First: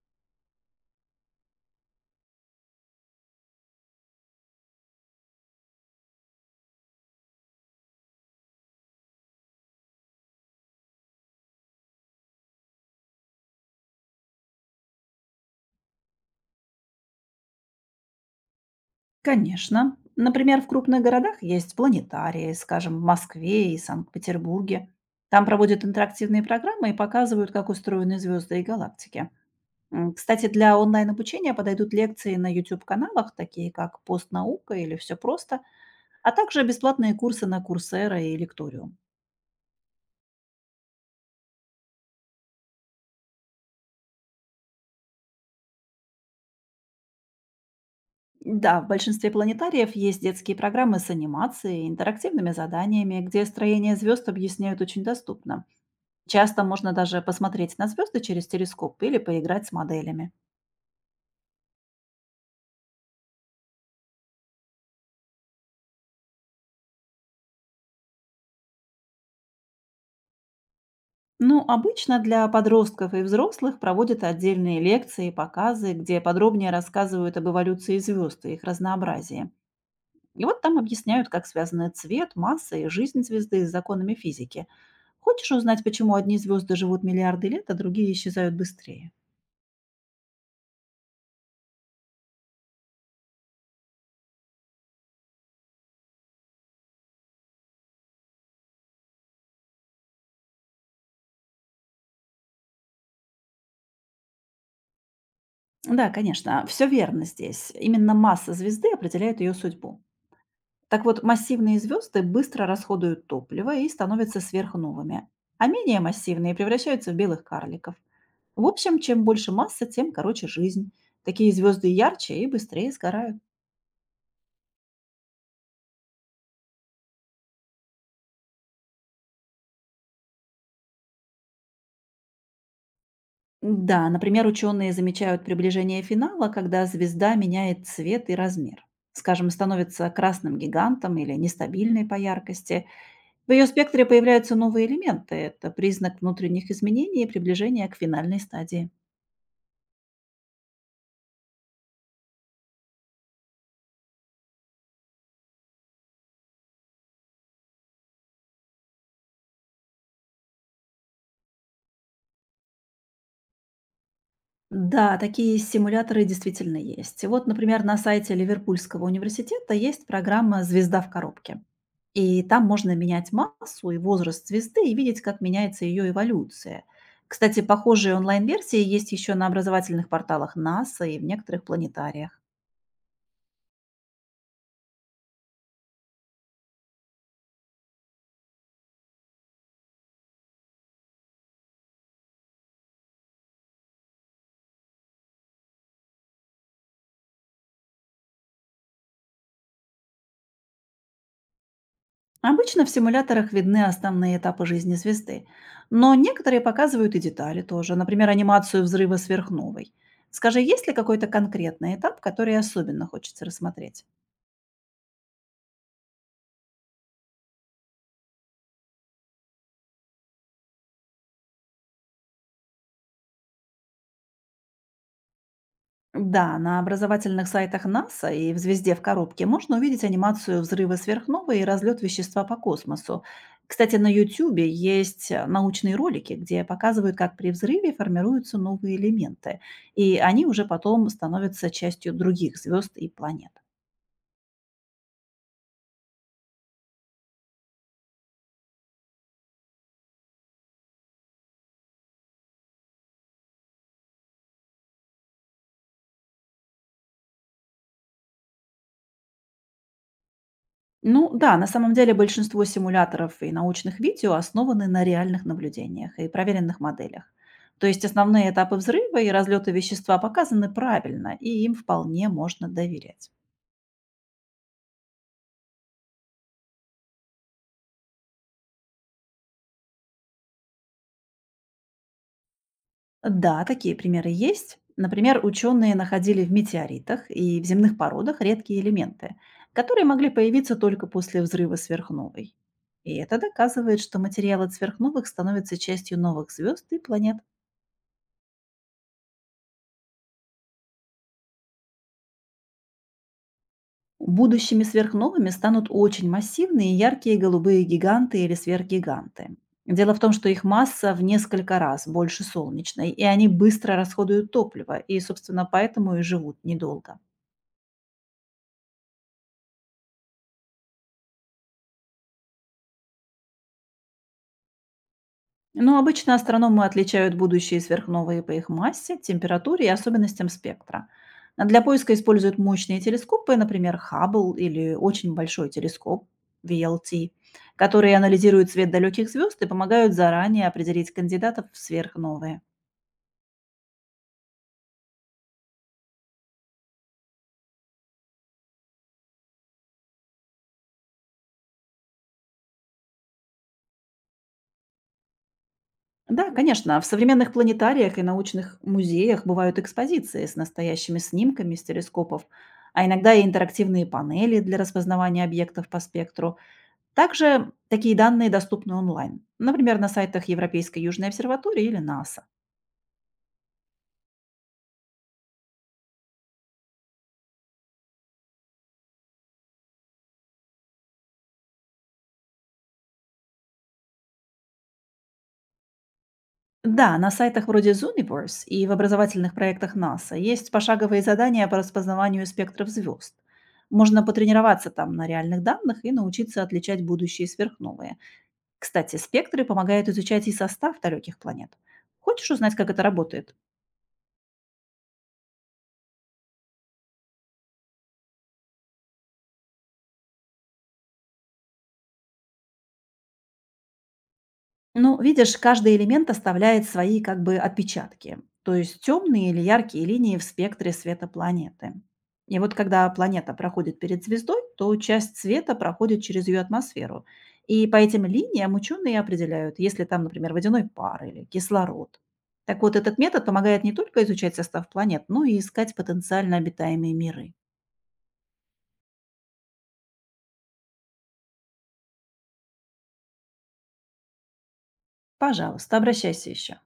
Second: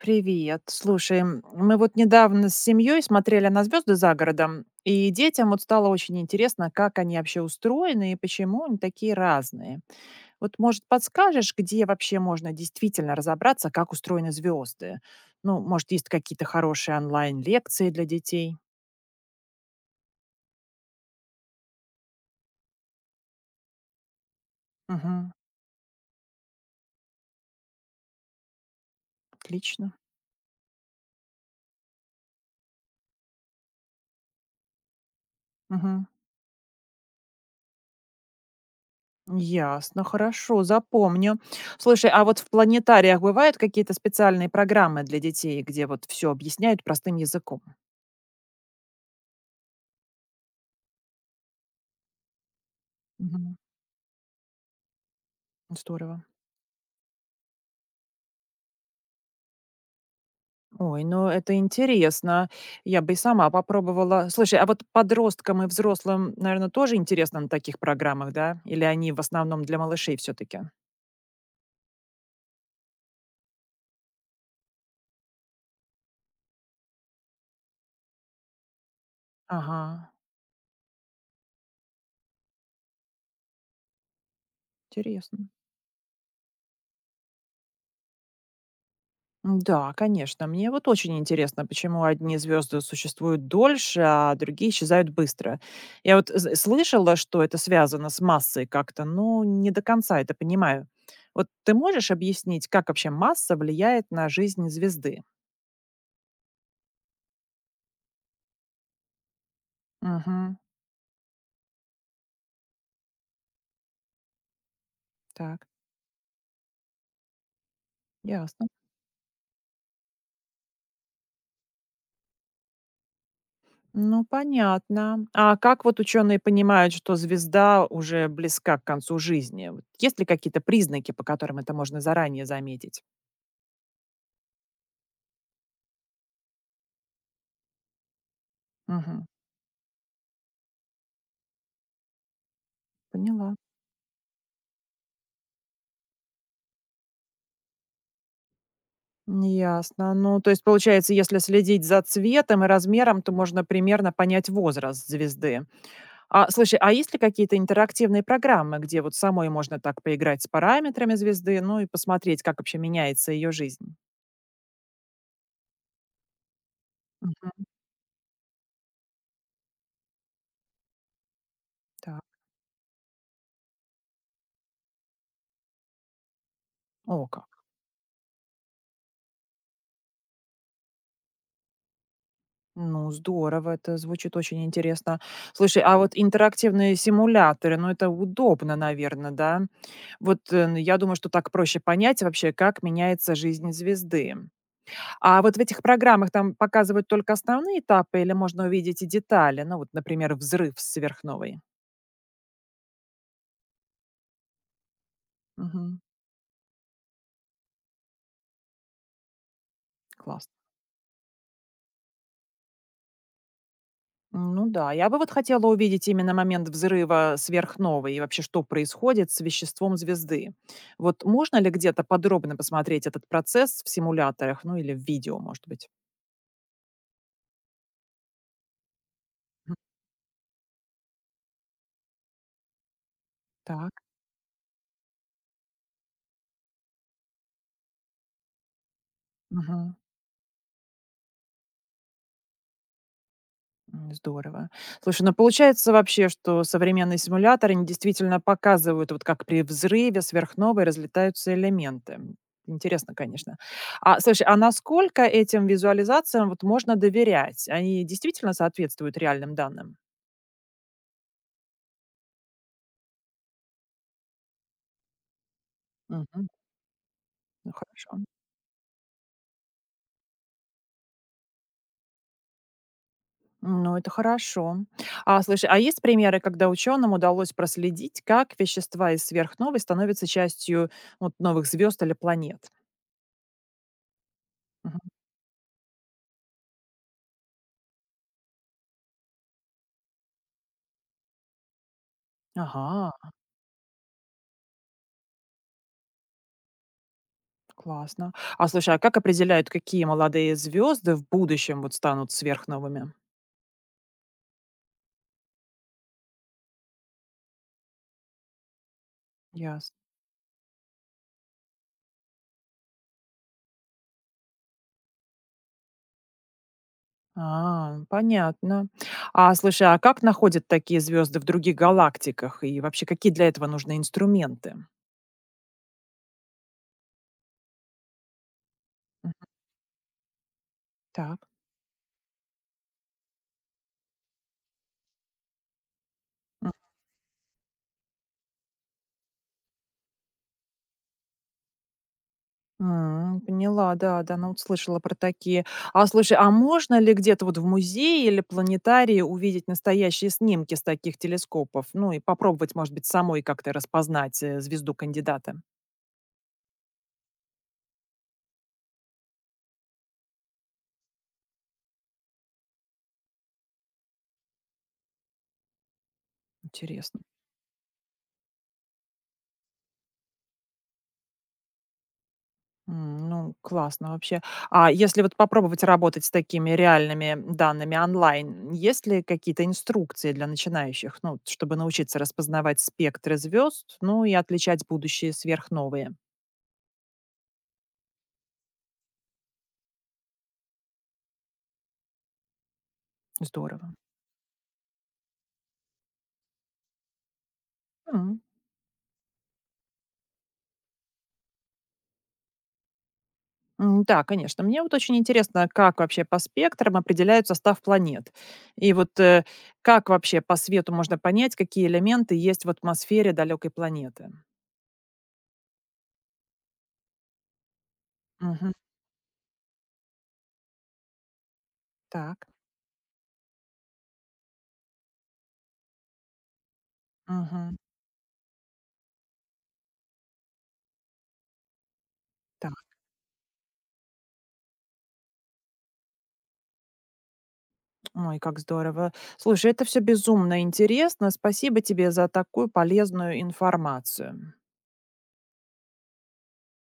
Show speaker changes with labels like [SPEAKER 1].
[SPEAKER 1] Привет. Слушай, мы вот недавно с семьей смотрели на звезды за городом, и детям вот стало очень интересно, как они вообще устроены и почему они такие разные. Вот, может, подскажешь, где вообще можно действительно разобраться, как устроены звезды? Ну, может, есть какие-то хорошие онлайн-лекции для детей?
[SPEAKER 2] Конечно. Например, в крупных городах есть планетарии, скажем, в Москве и Санкт-Петербурге.
[SPEAKER 1] Мгм.
[SPEAKER 2] Там проводят интерактивные программы и показывают, как устроены звезды и галактики.
[SPEAKER 1] Отлично.
[SPEAKER 2] Кстати, для онлайн-обучения подойдут лекции на YouTube-каналах, такие как «Постнаука» или «Все просто»,
[SPEAKER 1] Мгм.
[SPEAKER 2] а также бесплатные курсы на Курсера и Лекториум.
[SPEAKER 1] Ясно, хорошо, запомню. Слушай, а вот в планетариях бывают какие-то специальные программы для детей, где вот все объясняют простым языком?
[SPEAKER 2] Да, в большинстве планетариев есть детские программы с анимацией, интерактивными заданиями, где строение звезд объясняют очень доступно.
[SPEAKER 1] Здорово.
[SPEAKER 2] Часто можно даже посмотреть на звезды через телескоп или поиграть с моделями.
[SPEAKER 1] Ой, ну это интересно. Я бы и сама попробовала. Слушай, а вот подросткам и взрослым, наверное, тоже интересно на таких программах, да? Или они в основном для малышей все-таки?
[SPEAKER 2] Ну, обычно для подростков и взрослых проводят отдельные лекции и показы, где подробнее рассказывают об эволюции звезд и их разнообразии.
[SPEAKER 1] Ага,
[SPEAKER 2] И вот там объясняют, как связаны цвет, масса и жизнь звезды с законами физики.
[SPEAKER 1] интересно.
[SPEAKER 2] Хочешь узнать, почему одни звезды живут миллиарды лет, а другие исчезают быстрее?
[SPEAKER 1] Да, конечно. Мне вот очень интересно, почему одни звезды существуют дольше, а другие исчезают быстро. Я вот слышала, что это связано с массой как-то, но не до конца это понимаю. Вот ты можешь объяснить, как вообще масса влияет на жизнь звезды?
[SPEAKER 2] Да, конечно, все верно здесь. Именно масса звезды определяет ее судьбу.
[SPEAKER 1] Угу,
[SPEAKER 2] Так вот, массивные звезды быстро расходуют топливо и становятся сверхновыми, а
[SPEAKER 1] так.
[SPEAKER 2] менее массивные превращаются в белых карликов. В
[SPEAKER 1] Ясно.
[SPEAKER 2] общем, чем больше масса, тем короче жизнь. Такие звезды ярче и быстрее сгорают.
[SPEAKER 1] Ну, понятно. А как вот ученые понимают, что звезда уже близка к концу жизни? Вот есть ли какие-то признаки, по которым это можно заранее заметить?
[SPEAKER 2] Да, например, ученые замечают приближение финала, когда звезда меняет цвет и размер.
[SPEAKER 1] Мгм.
[SPEAKER 2] Скажем, становится красным гигантом или нестабильной по яркости.
[SPEAKER 1] Поняла.
[SPEAKER 2] В ее спектре появляются новые элементы. Это признак внутренних изменений и приближения к финальной стадии.
[SPEAKER 1] Ясно. Ну, то есть, получается, если следить за цветом и размером, то можно примерно понять возраст звезды. А, слушай, а есть ли какие-то интерактивные программы, где вот самой можно так поиграть с параметрами звезды, ну и посмотреть, как вообще меняется ее жизнь?
[SPEAKER 2] Да, такие симуляторы действительно есть. Вот,
[SPEAKER 1] Мгм.
[SPEAKER 2] например, на сайте Ливерпульского университета есть программа «Звезда в коробке».
[SPEAKER 1] Так.
[SPEAKER 2] И там можно менять массу и возраст звезды и видеть, как меняется ее эволюция.
[SPEAKER 1] О, как.
[SPEAKER 2] Кстати, похожие онлайн-версии есть еще на образовательных порталах НАСА и в некоторых планетариях.
[SPEAKER 1] Ну, здорово, это звучит очень интересно. Слушай, а вот интерактивные симуляторы, ну, это удобно, наверное, да? Вот я думаю, что так проще понять вообще, как меняется жизнь звезды. А вот в этих программах там показывают только основные этапы или можно увидеть и детали? Ну, вот, например, взрыв сверхновой.
[SPEAKER 2] Обычно в симуляторах видны основные этапы жизни звезды,
[SPEAKER 1] Мгм.
[SPEAKER 2] но некоторые показывают и детали тоже, например, анимацию взрыва сверхновой.
[SPEAKER 1] Класс.
[SPEAKER 2] Скажи, есть ли какой-то конкретный этап, который особенно хочется рассмотреть?
[SPEAKER 1] Ну да, я бы вот хотела увидеть именно момент взрыва сверхновой и вообще, что происходит с веществом звезды. Вот можно ли где-то подробно посмотреть этот процесс в симуляторах, ну или в видео, может быть?
[SPEAKER 2] Да, на образовательных сайтах НАСА и в «Звезде в коробке» можно
[SPEAKER 1] Мгм.
[SPEAKER 2] увидеть анимацию взрыва сверхновой и разлет вещества по космосу.
[SPEAKER 1] Так.
[SPEAKER 2] Кстати, на Ютубе есть научные ролики, где показывают, как при взрыве формируются новые элементы,
[SPEAKER 1] Мгм.
[SPEAKER 2] и они уже потом становятся частью других звезд и планет.
[SPEAKER 1] Здорово. Слушай, ну получается вообще, что современные симуляторы они действительно показывают, вот как при взрыве сверхновой разлетаются элементы. Интересно, конечно. А, слушай, а насколько этим визуализациям вот можно доверять? Они действительно соответствуют реальным данным?
[SPEAKER 2] Ну да, на самом деле большинство симуляторов и научных видео основаны на реальных наблюдениях и
[SPEAKER 1] Мгм.
[SPEAKER 2] проверенных моделях.
[SPEAKER 1] Ну,
[SPEAKER 2] То есть
[SPEAKER 1] хорошо.
[SPEAKER 2] основные этапы взрыва и разлета вещества показаны правильно, и им вполне можно доверять.
[SPEAKER 1] Ну, это хорошо. А, слушай, а есть примеры, когда ученым удалось проследить, как вещества из сверхновой становятся частью вот, новых звезд или планет?
[SPEAKER 2] Да, такие примеры есть.
[SPEAKER 1] Мгм.
[SPEAKER 2] Например, ученые находили в метеоритах и в земных породах редкие элементы, которые могли появиться только после взрыва сверхновой. И
[SPEAKER 1] Ага,
[SPEAKER 2] это доказывает, что материал от сверхновых становится частью новых звезд и планет.
[SPEAKER 1] классно. А слушай, а как определяют, какие молодые звезды в будущем вот станут сверхновыми?
[SPEAKER 2] Будущими сверхновыми станут очень массивные яркие голубые гиганты или сверхгиганты.
[SPEAKER 1] Ясно.
[SPEAKER 2] Дело в том, что их масса в несколько раз больше солнечной, и они быстро расходуют топливо, и, собственно, поэтому и живут недолго.
[SPEAKER 1] А, ну, понятно. А слушай, а как находят такие звезды в других галактиках? И вообще, какие для этого нужны инструменты?
[SPEAKER 2] Но обычно астрономы отличают будущие сверхновые по их массе,
[SPEAKER 1] Мгм.
[SPEAKER 2] температуре и особенностям спектра.
[SPEAKER 1] Так.
[SPEAKER 2] А для поиска используют мощные телескопы, например, Хаббл или очень большой телескоп VLT, которые анализируют свет далеких звезд и помогают заранее определить кандидатов в сверхновые.
[SPEAKER 1] Поняла, да-да, ну вот слышала про такие. А слушай, а можно ли где-то вот в музее или планетарии увидеть настоящие снимки с таких телескопов? Ну и попробовать, может быть, самой как-то распознать звезду кандидата?
[SPEAKER 2] Да, конечно, в современных планетариях и научных музеях бывают экспозиции с настоящими снимками с телескопов, а иногда и интерактивные панели для распознавания объектов по спектру.
[SPEAKER 1] Интересно.
[SPEAKER 2] Также такие данные доступны онлайн, например, на сайтах Европейской Южной обсерватории или НАСА.
[SPEAKER 1] Ну, классно вообще. А если вот попробовать работать с такими реальными данными онлайн, есть ли какие-то инструкции для начинающих, ну, чтобы научиться распознавать спектры звезд, ну и отличать будущие сверхновые?
[SPEAKER 2] Да, на сайтах вроде Zooniverse и в образовательных проектах НАСА есть пошаговые задания по распознаванию спектров звезд.
[SPEAKER 1] Здорово.
[SPEAKER 2] Можно потренироваться там на реальных данных и научиться отличать будущие сверхновые. Кстати, спектры помогают изучать и состав далеких планет. Хочешь узнать, как это работает?
[SPEAKER 1] Да, конечно. Мне вот очень интересно, как вообще по спектрам определяют состав планет. И вот как вообще по свету можно понять, какие элементы есть в атмосфере далекой планеты.
[SPEAKER 2] Ну, видишь, каждый элемент оставляет свои как бы отпечатки,
[SPEAKER 1] Мгм.
[SPEAKER 2] то есть темные или яркие линии в спектре света планеты.
[SPEAKER 1] Так.
[SPEAKER 2] И вот когда планета проходит перед звездой, то часть света проходит через ее атмосферу.
[SPEAKER 1] Мгм.
[SPEAKER 2] И по этим линиям ученые определяют, если там, например, водяной пар или кислород.
[SPEAKER 1] Так.
[SPEAKER 2] Так вот, этот метод помогает не только изучать состав планет, но и искать потенциально обитаемые миры.
[SPEAKER 1] Ой, как здорово. Слушай, это все безумно интересно. Спасибо тебе за такую полезную информацию.
[SPEAKER 2] Пожалуйста, обращайся еще.